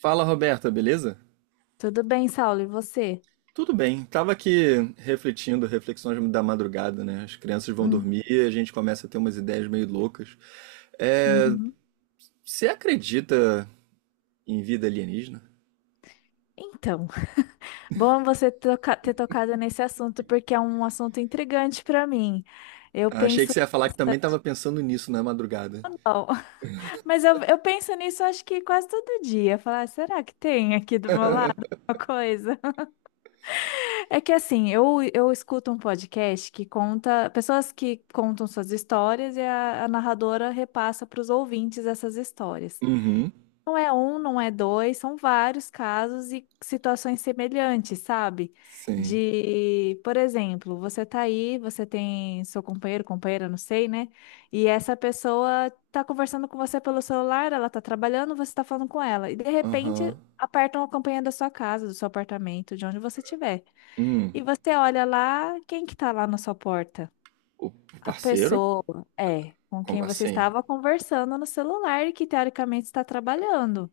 Fala, Roberta, beleza? Tudo bem, Saulo, e você? Tudo bem. Tava aqui refletindo, reflexões da madrugada, né? As crianças vão Hum, dormir e a gente começa a ter umas ideias meio loucas. uhum. Você acredita em vida alienígena? Então, bom ter tocado nesse assunto, porque é um assunto intrigante para mim. Eu Achei que penso você ia falar que também tava bastante. pensando nisso na madrugada. Ou Não, mas eu penso nisso, acho que quase todo dia. Falar, "Ah, será que tem aqui do meu lado uma coisa?" É que assim, eu escuto um podcast que conta, pessoas que contam suas histórias e a narradora repassa para os ouvintes essas histórias. Uhum. Não é um, não é dois, são vários casos e situações semelhantes, sabe? Sim. De, por exemplo, você tá aí, você tem seu companheiro, companheira, não sei, né? E essa pessoa tá conversando com você pelo celular, ela tá trabalhando, você tá falando com ela. E de Aham. repente apertam a campainha da sua casa, do seu apartamento, de onde você estiver. Hum. E você olha lá, quem que tá lá na sua porta? O A parceiro? pessoa, é, com quem Como você assim? estava conversando no celular e que teoricamente está trabalhando.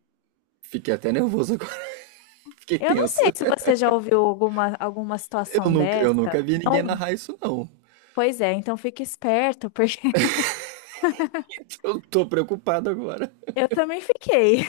Fiquei até nervoso agora. Fiquei Eu não tenso. sei se você já ouviu alguma Eu situação nunca, dessa. eu nunca vi ninguém Não? narrar isso, não. Pois é, então fique esperto, porque Eu tô preocupado agora. eu também fiquei.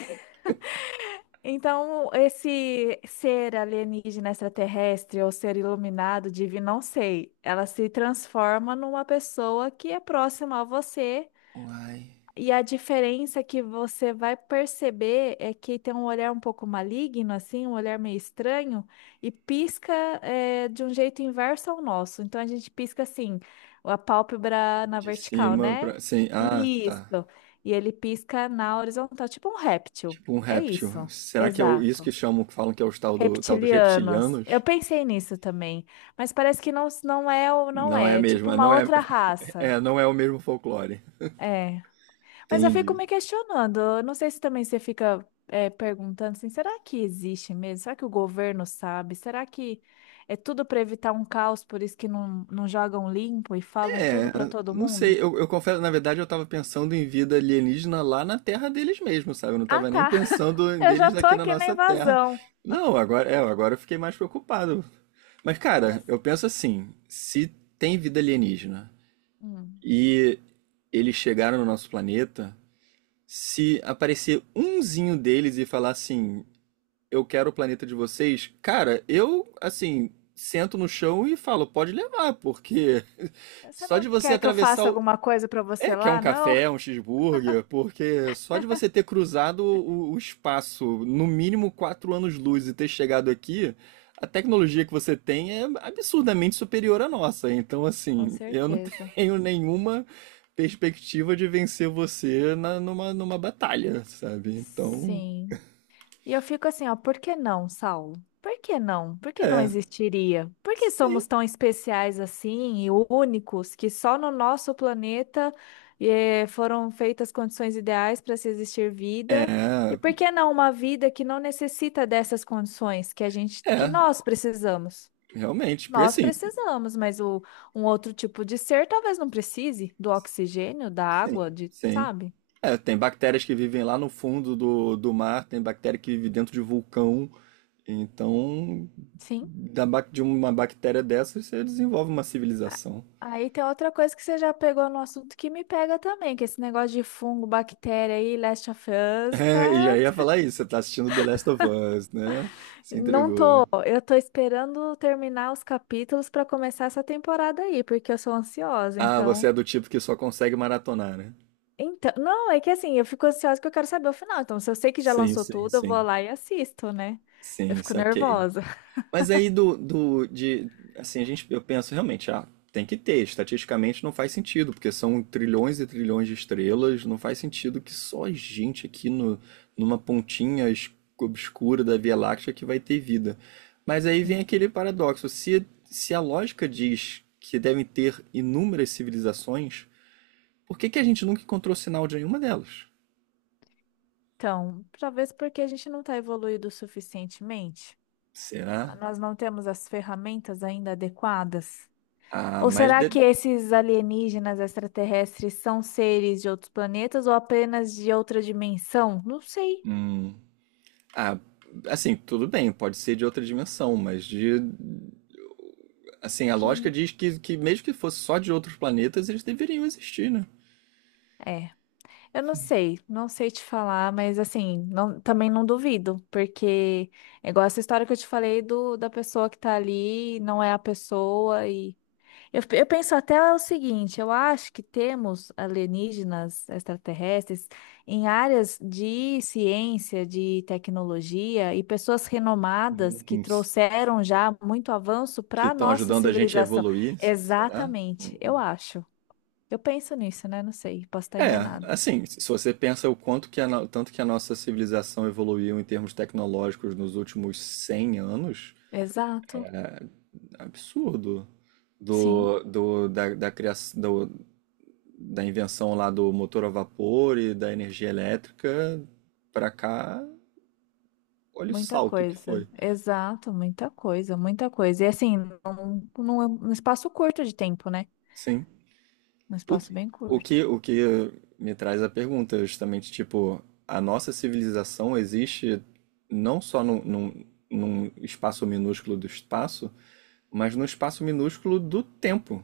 Então, esse ser alienígena extraterrestre ou ser iluminado, divino, não sei, ela se transforma numa pessoa que é próxima a você. Uai. E a diferença que você vai perceber é que tem um olhar um pouco maligno, assim, um olhar meio estranho, e pisca, de um jeito inverso ao nosso. Então a gente pisca assim, a pálpebra na De vertical, cima né? pra. Sim. Ah, tá. Isso. E ele pisca na horizontal, tipo um réptil. Tipo um É réptil. isso. Será que é isso Exato. que chamam, que falam que é os tal, tal dos Reptilianos. Eu reptilianos? pensei nisso também, mas parece que não, não é, ou não Não é é, é mesmo? tipo É, uma não é, outra raça. é, não é o mesmo folclore. É. Mas eu fico Entendi. me questionando. Eu Não sei se também você fica perguntando assim, será que existe mesmo? Será que o governo sabe? Será que é tudo para evitar um caos, por isso que não, não jogam limpo e falam tudo para todo Não mundo? sei, eu confesso, na verdade eu tava pensando em vida alienígena lá na terra deles mesmo, sabe? Eu não Ah, tava nem tá. pensando em Eu já deles tô aqui na aqui na nossa terra. invasão. Não, agora, é, agora eu fiquei mais preocupado. Mas, Ah, cara, mas eu penso assim, se tem vida alienígena hum, e eles chegaram no nosso planeta, se aparecer umzinho deles e falar assim, eu quero o planeta de vocês, cara, eu, assim, sento no chão e falo, pode levar, porque você só não de você quer que eu atravessar faça o. alguma coisa para você É, que é um lá, não? café, é um cheeseburger, porque só de você ter cruzado o espaço, no mínimo 4 anos-luz e ter chegado aqui, a tecnologia que você tem é absurdamente superior à nossa. Então, Com assim, eu não certeza. tenho nenhuma perspectiva de vencer você numa batalha, sabe? Então, Sim. E eu fico assim, ó, por que não, Saulo? Por que não? Por que não é. existiria? Por que Sim. somos tão especiais assim e únicos que só no nosso planeta foram feitas condições ideais para se existir vida? E É, por que não uma vida que não necessita dessas condições que a gente, que É, nós precisamos? realmente, porque Nós assim, precisamos, mas o, um outro tipo de ser talvez não precise do oxigênio, da água, sim, de, sim. sabe? É, tem bactérias que vivem lá no fundo do mar, tem bactéria que vive dentro de vulcão. Então, Sim. De uma bactéria dessas você desenvolve uma A- civilização. Aí tem outra coisa que você já pegou no assunto que me pega também, que esse negócio de fungo, bactéria aí, Last of Us, É, e já tá? ia falar isso, você tá assistindo The Last of Us, né? Se Não entregou. tô, eu tô esperando terminar os capítulos pra começar essa temporada aí, porque eu sou ansiosa, Ah, então. você é do tipo que só consegue maratonar, né? Então, não, é que assim, eu fico ansiosa que eu quero saber o final. Então, se eu sei que já Sim, lançou sim, tudo, eu vou sim. lá e assisto, né? Eu Sim, fico saquei. nervosa. Mas aí do de assim, a gente eu penso realmente, ah, tem que ter, estatisticamente não faz sentido, porque são trilhões e trilhões de estrelas, não faz sentido que só a gente aqui no, numa obscura da Via Láctea que vai ter vida. Mas aí vem aquele paradoxo, se a lógica diz que devem ter inúmeras civilizações, por que que a gente nunca encontrou sinal de nenhuma delas? Então, talvez porque a gente não tá evoluído suficientemente. Será? Nós não temos as ferramentas ainda adequadas. Ah, Ou mas será de... que esses alienígenas extraterrestres são seres de outros planetas ou apenas de outra dimensão? Não sei. Hum. Ah, assim, tudo bem, pode ser de outra dimensão, mas de. Assim, a Que lógica diz que mesmo que fosse só de outros planetas, eles deveriam existir, né? é. Eu não sei, não sei te falar, mas assim, não- também não duvido, porque é igual essa história que eu te falei do da pessoa que tá ali, não é a pessoa. Eu penso até o seguinte, eu acho que temos alienígenas extraterrestres em áreas de ciência, de tecnologia e pessoas renomadas que Uns trouxeram já muito avanço que para a estão nossa ajudando a gente a civilização. evoluir, será? Exatamente, eu acho. Eu penso nisso, né? Não sei, posso estar É, enganado. assim, se você pensa o quanto que a, no- tanto que a nossa civilização evoluiu em termos tecnológicos nos últimos 100 anos, Exato, absurdo. sim, Da criação, da invenção lá do motor a vapor e da energia elétrica pra cá. Olha o muita salto que foi. coisa. Exato, muita coisa, muita coisa. E assim, num, num espaço curto de tempo, né? Sim. Num O que, espaço bem o curto. que, o que me traz a pergunta, justamente, tipo, a nossa civilização existe não só num espaço minúsculo do espaço, mas num espaço minúsculo do tempo,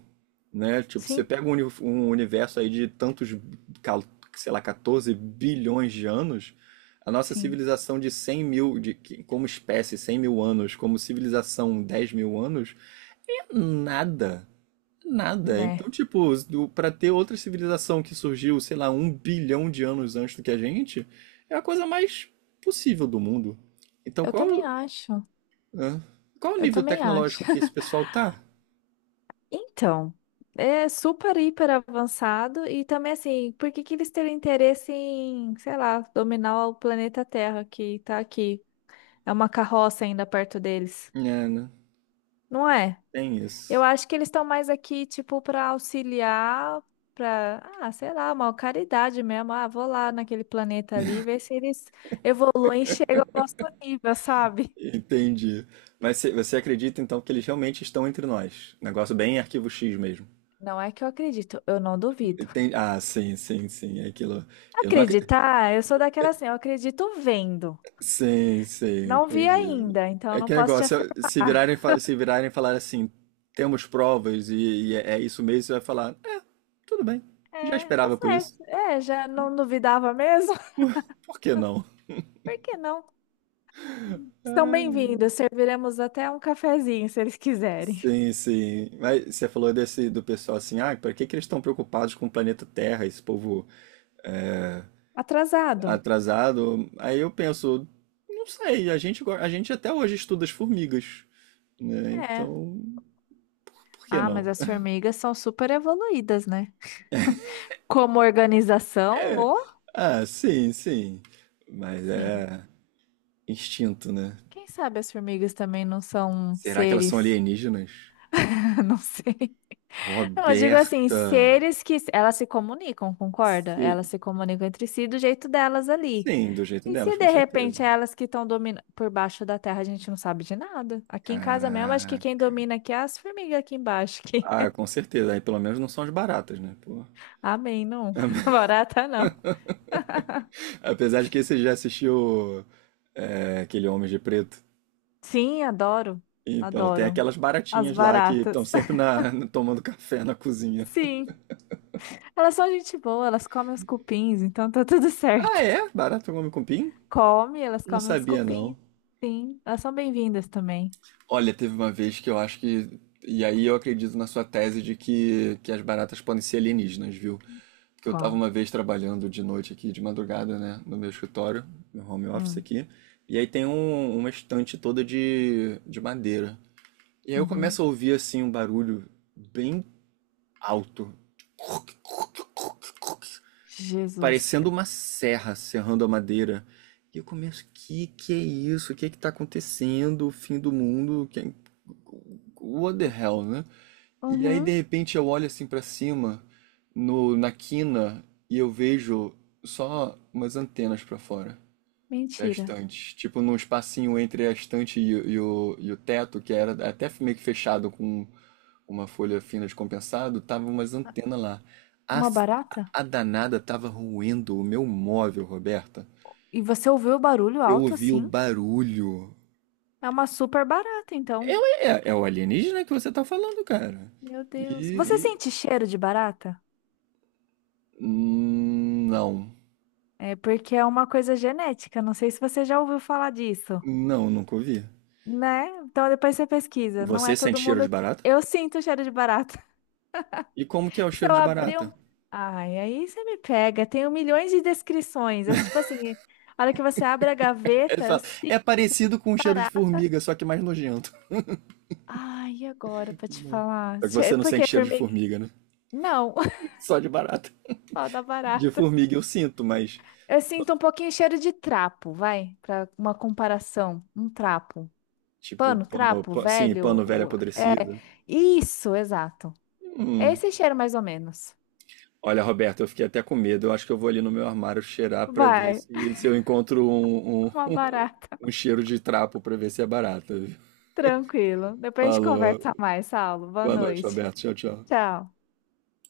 né? Tipo, você Sim. pega um universo aí de tantos, cal- sei lá, 14 bilhões de anos, a nossa Sim. civilização de 100 mil, de, como espécie, 100 mil anos, como civilização, 10 mil anos, é nada. Nada. Né? Então, tipo, pra ter outra civilização que surgiu, sei lá, 1 bilhão de anos antes do que a gente, é a coisa mais possível do mundo. Então, Eu qual, também acho. hã? Qual o Eu nível também acho. tecnológico que esse pessoal tá? Então, é super hiper avançado e também assim, por que que eles teriam interesse em, sei lá, dominar o planeta Terra que tá aqui? É uma carroça ainda perto deles, É, né? não é? Tem Eu isso. acho que eles estão mais aqui, tipo, para auxiliar, para, ah, sei lá, uma caridade mesmo. Ah, vou lá naquele planeta ali, ver se eles evoluem e chegam ao nosso nível, sabe? Entendi. Mas você acredita, então, que eles realmente estão entre nós? Negócio bem Arquivo X mesmo. Não é que eu acredito, eu não duvido. Ah, sim, sim, sim. É aquilo. Eu não, ac- Acreditar, eu sou daquela assim, eu acredito vendo. Sim, sim, Não vi entendi. ainda, então É não que posso te negócio, afirmar. se virarem, se virarem e falar assim, temos provas e é é isso mesmo, você vai falar, é, tudo bem, já É, tá esperava por isso, certo. É, já não duvidava mesmo? por que não? Por que não? Estão bem-vindos, serviremos até um cafezinho, se eles quiserem. Sim, sim. Mas você falou desse do pessoal assim, ah, para que que eles estão preocupados com o planeta Terra, esse povo Atrasado? atrasado? Aí eu penso, não sei, a gente, a gente até hoje estuda as formigas, né? É. Então, por que Ah, mas não? as formigas são super evoluídas, né? Como organização, ô? Ah, sim, sim. Mas Sim. é. Instinto, né? Quem sabe as formigas também não são Será que elas são seres? alienígenas? Não sei. Não, eu digo assim, Roberta. seres que elas se comunicam, concorda? Se- Elas se comunicam entre si do jeito delas ali. Sim, do jeito E delas, se com de certeza. repente é elas que estão dominando por baixo da terra, a gente não sabe de nada. Aqui em casa mesmo, acho que quem Caraca. domina aqui é as formigas aqui embaixo. Que... Ah, com certeza. Aí pelo menos não são as baratas, né? Pô. Amém, não. Barata não. Apesar de que você já assistiu é, aquele Homem de Preto. Sim, adoro. Então, tem Adoro. aquelas As baratinhas lá que estão baratas. sempre na, tomando café na cozinha. Sim, elas são gente boa, elas comem os cupins, então tá tudo Ah, certo. é? Barata come cupim? Come, elas Não comem os sabia, cupins. não. Sim, elas são bem-vindas também. Olha, teve uma vez que eu acho que. E aí eu acredito na sua tese de que as baratas podem ser alienígenas, viu? Porque eu tava Qual? uma vez trabalhando de noite aqui, de madrugada, né? No meu escritório, meu home office Hum. aqui. E aí tem uma estante toda de madeira. E aí eu Uhum. começo a ouvir assim um barulho bem alto Jesus. parecendo uma serra serrando a madeira. E eu começo, o que que é isso? O que é que tá acontecendo? O fim do mundo? Que... é, what the hell, né? E aí de Uhum. repente eu olho assim pra cima, no na quina, e eu vejo só umas antenas pra fora da Mentira. estante, tipo num espacinho entre a estante e o teto, que era até meio que fechado com uma folha fina de compensado, tava umas antenas lá. A, Uma barata? a danada tava roendo o meu móvel, Roberta. E você ouviu o barulho Eu alto ouvi o assim? barulho. É uma super barata, então. É o alienígena que você tá falando, cara. Meu Deus. Você E, e- sente cheiro de barata? Não. É porque é uma coisa genética. Não sei se você já ouviu falar disso, Não, nunca ouvi. né? Então depois você pesquisa. Não Você é sente todo cheiro de mundo. barata? Eu sinto cheiro de barata. E como que é o Se cheiro eu de abrir um. barata? Ai, aí você me pega. Tenho milhões de descrições. É tipo assim, a hora que você abre a Ele gaveta, eu fala, sinto. é parecido com o cheiro de formiga, só que mais nojento. Ai, e agora pra te falar? Só que você não Por sente que cheiro de formiga? formiga, né? Não, Só de barata. fala da De barata. formiga eu sinto, mas Eu sinto um pouquinho cheiro de trapo, vai, pra uma comparação. Um trapo. tipo, Pano, trapo, sim, velho. pano velho É, apodrecido. isso, exato. É Hum. esse cheiro mais ou menos. Olha, Roberto, eu fiquei até com medo. Eu acho que eu vou ali no meu armário cheirar pra ver Vai, se, se eu encontro uma um, barata. um cheiro de trapo pra ver se é barato, viu? Tranquilo. Depois a gente Falou. conversa mais, Saulo. Boa Boa noite, noite. Roberto. Tchau, tchau. Tchau.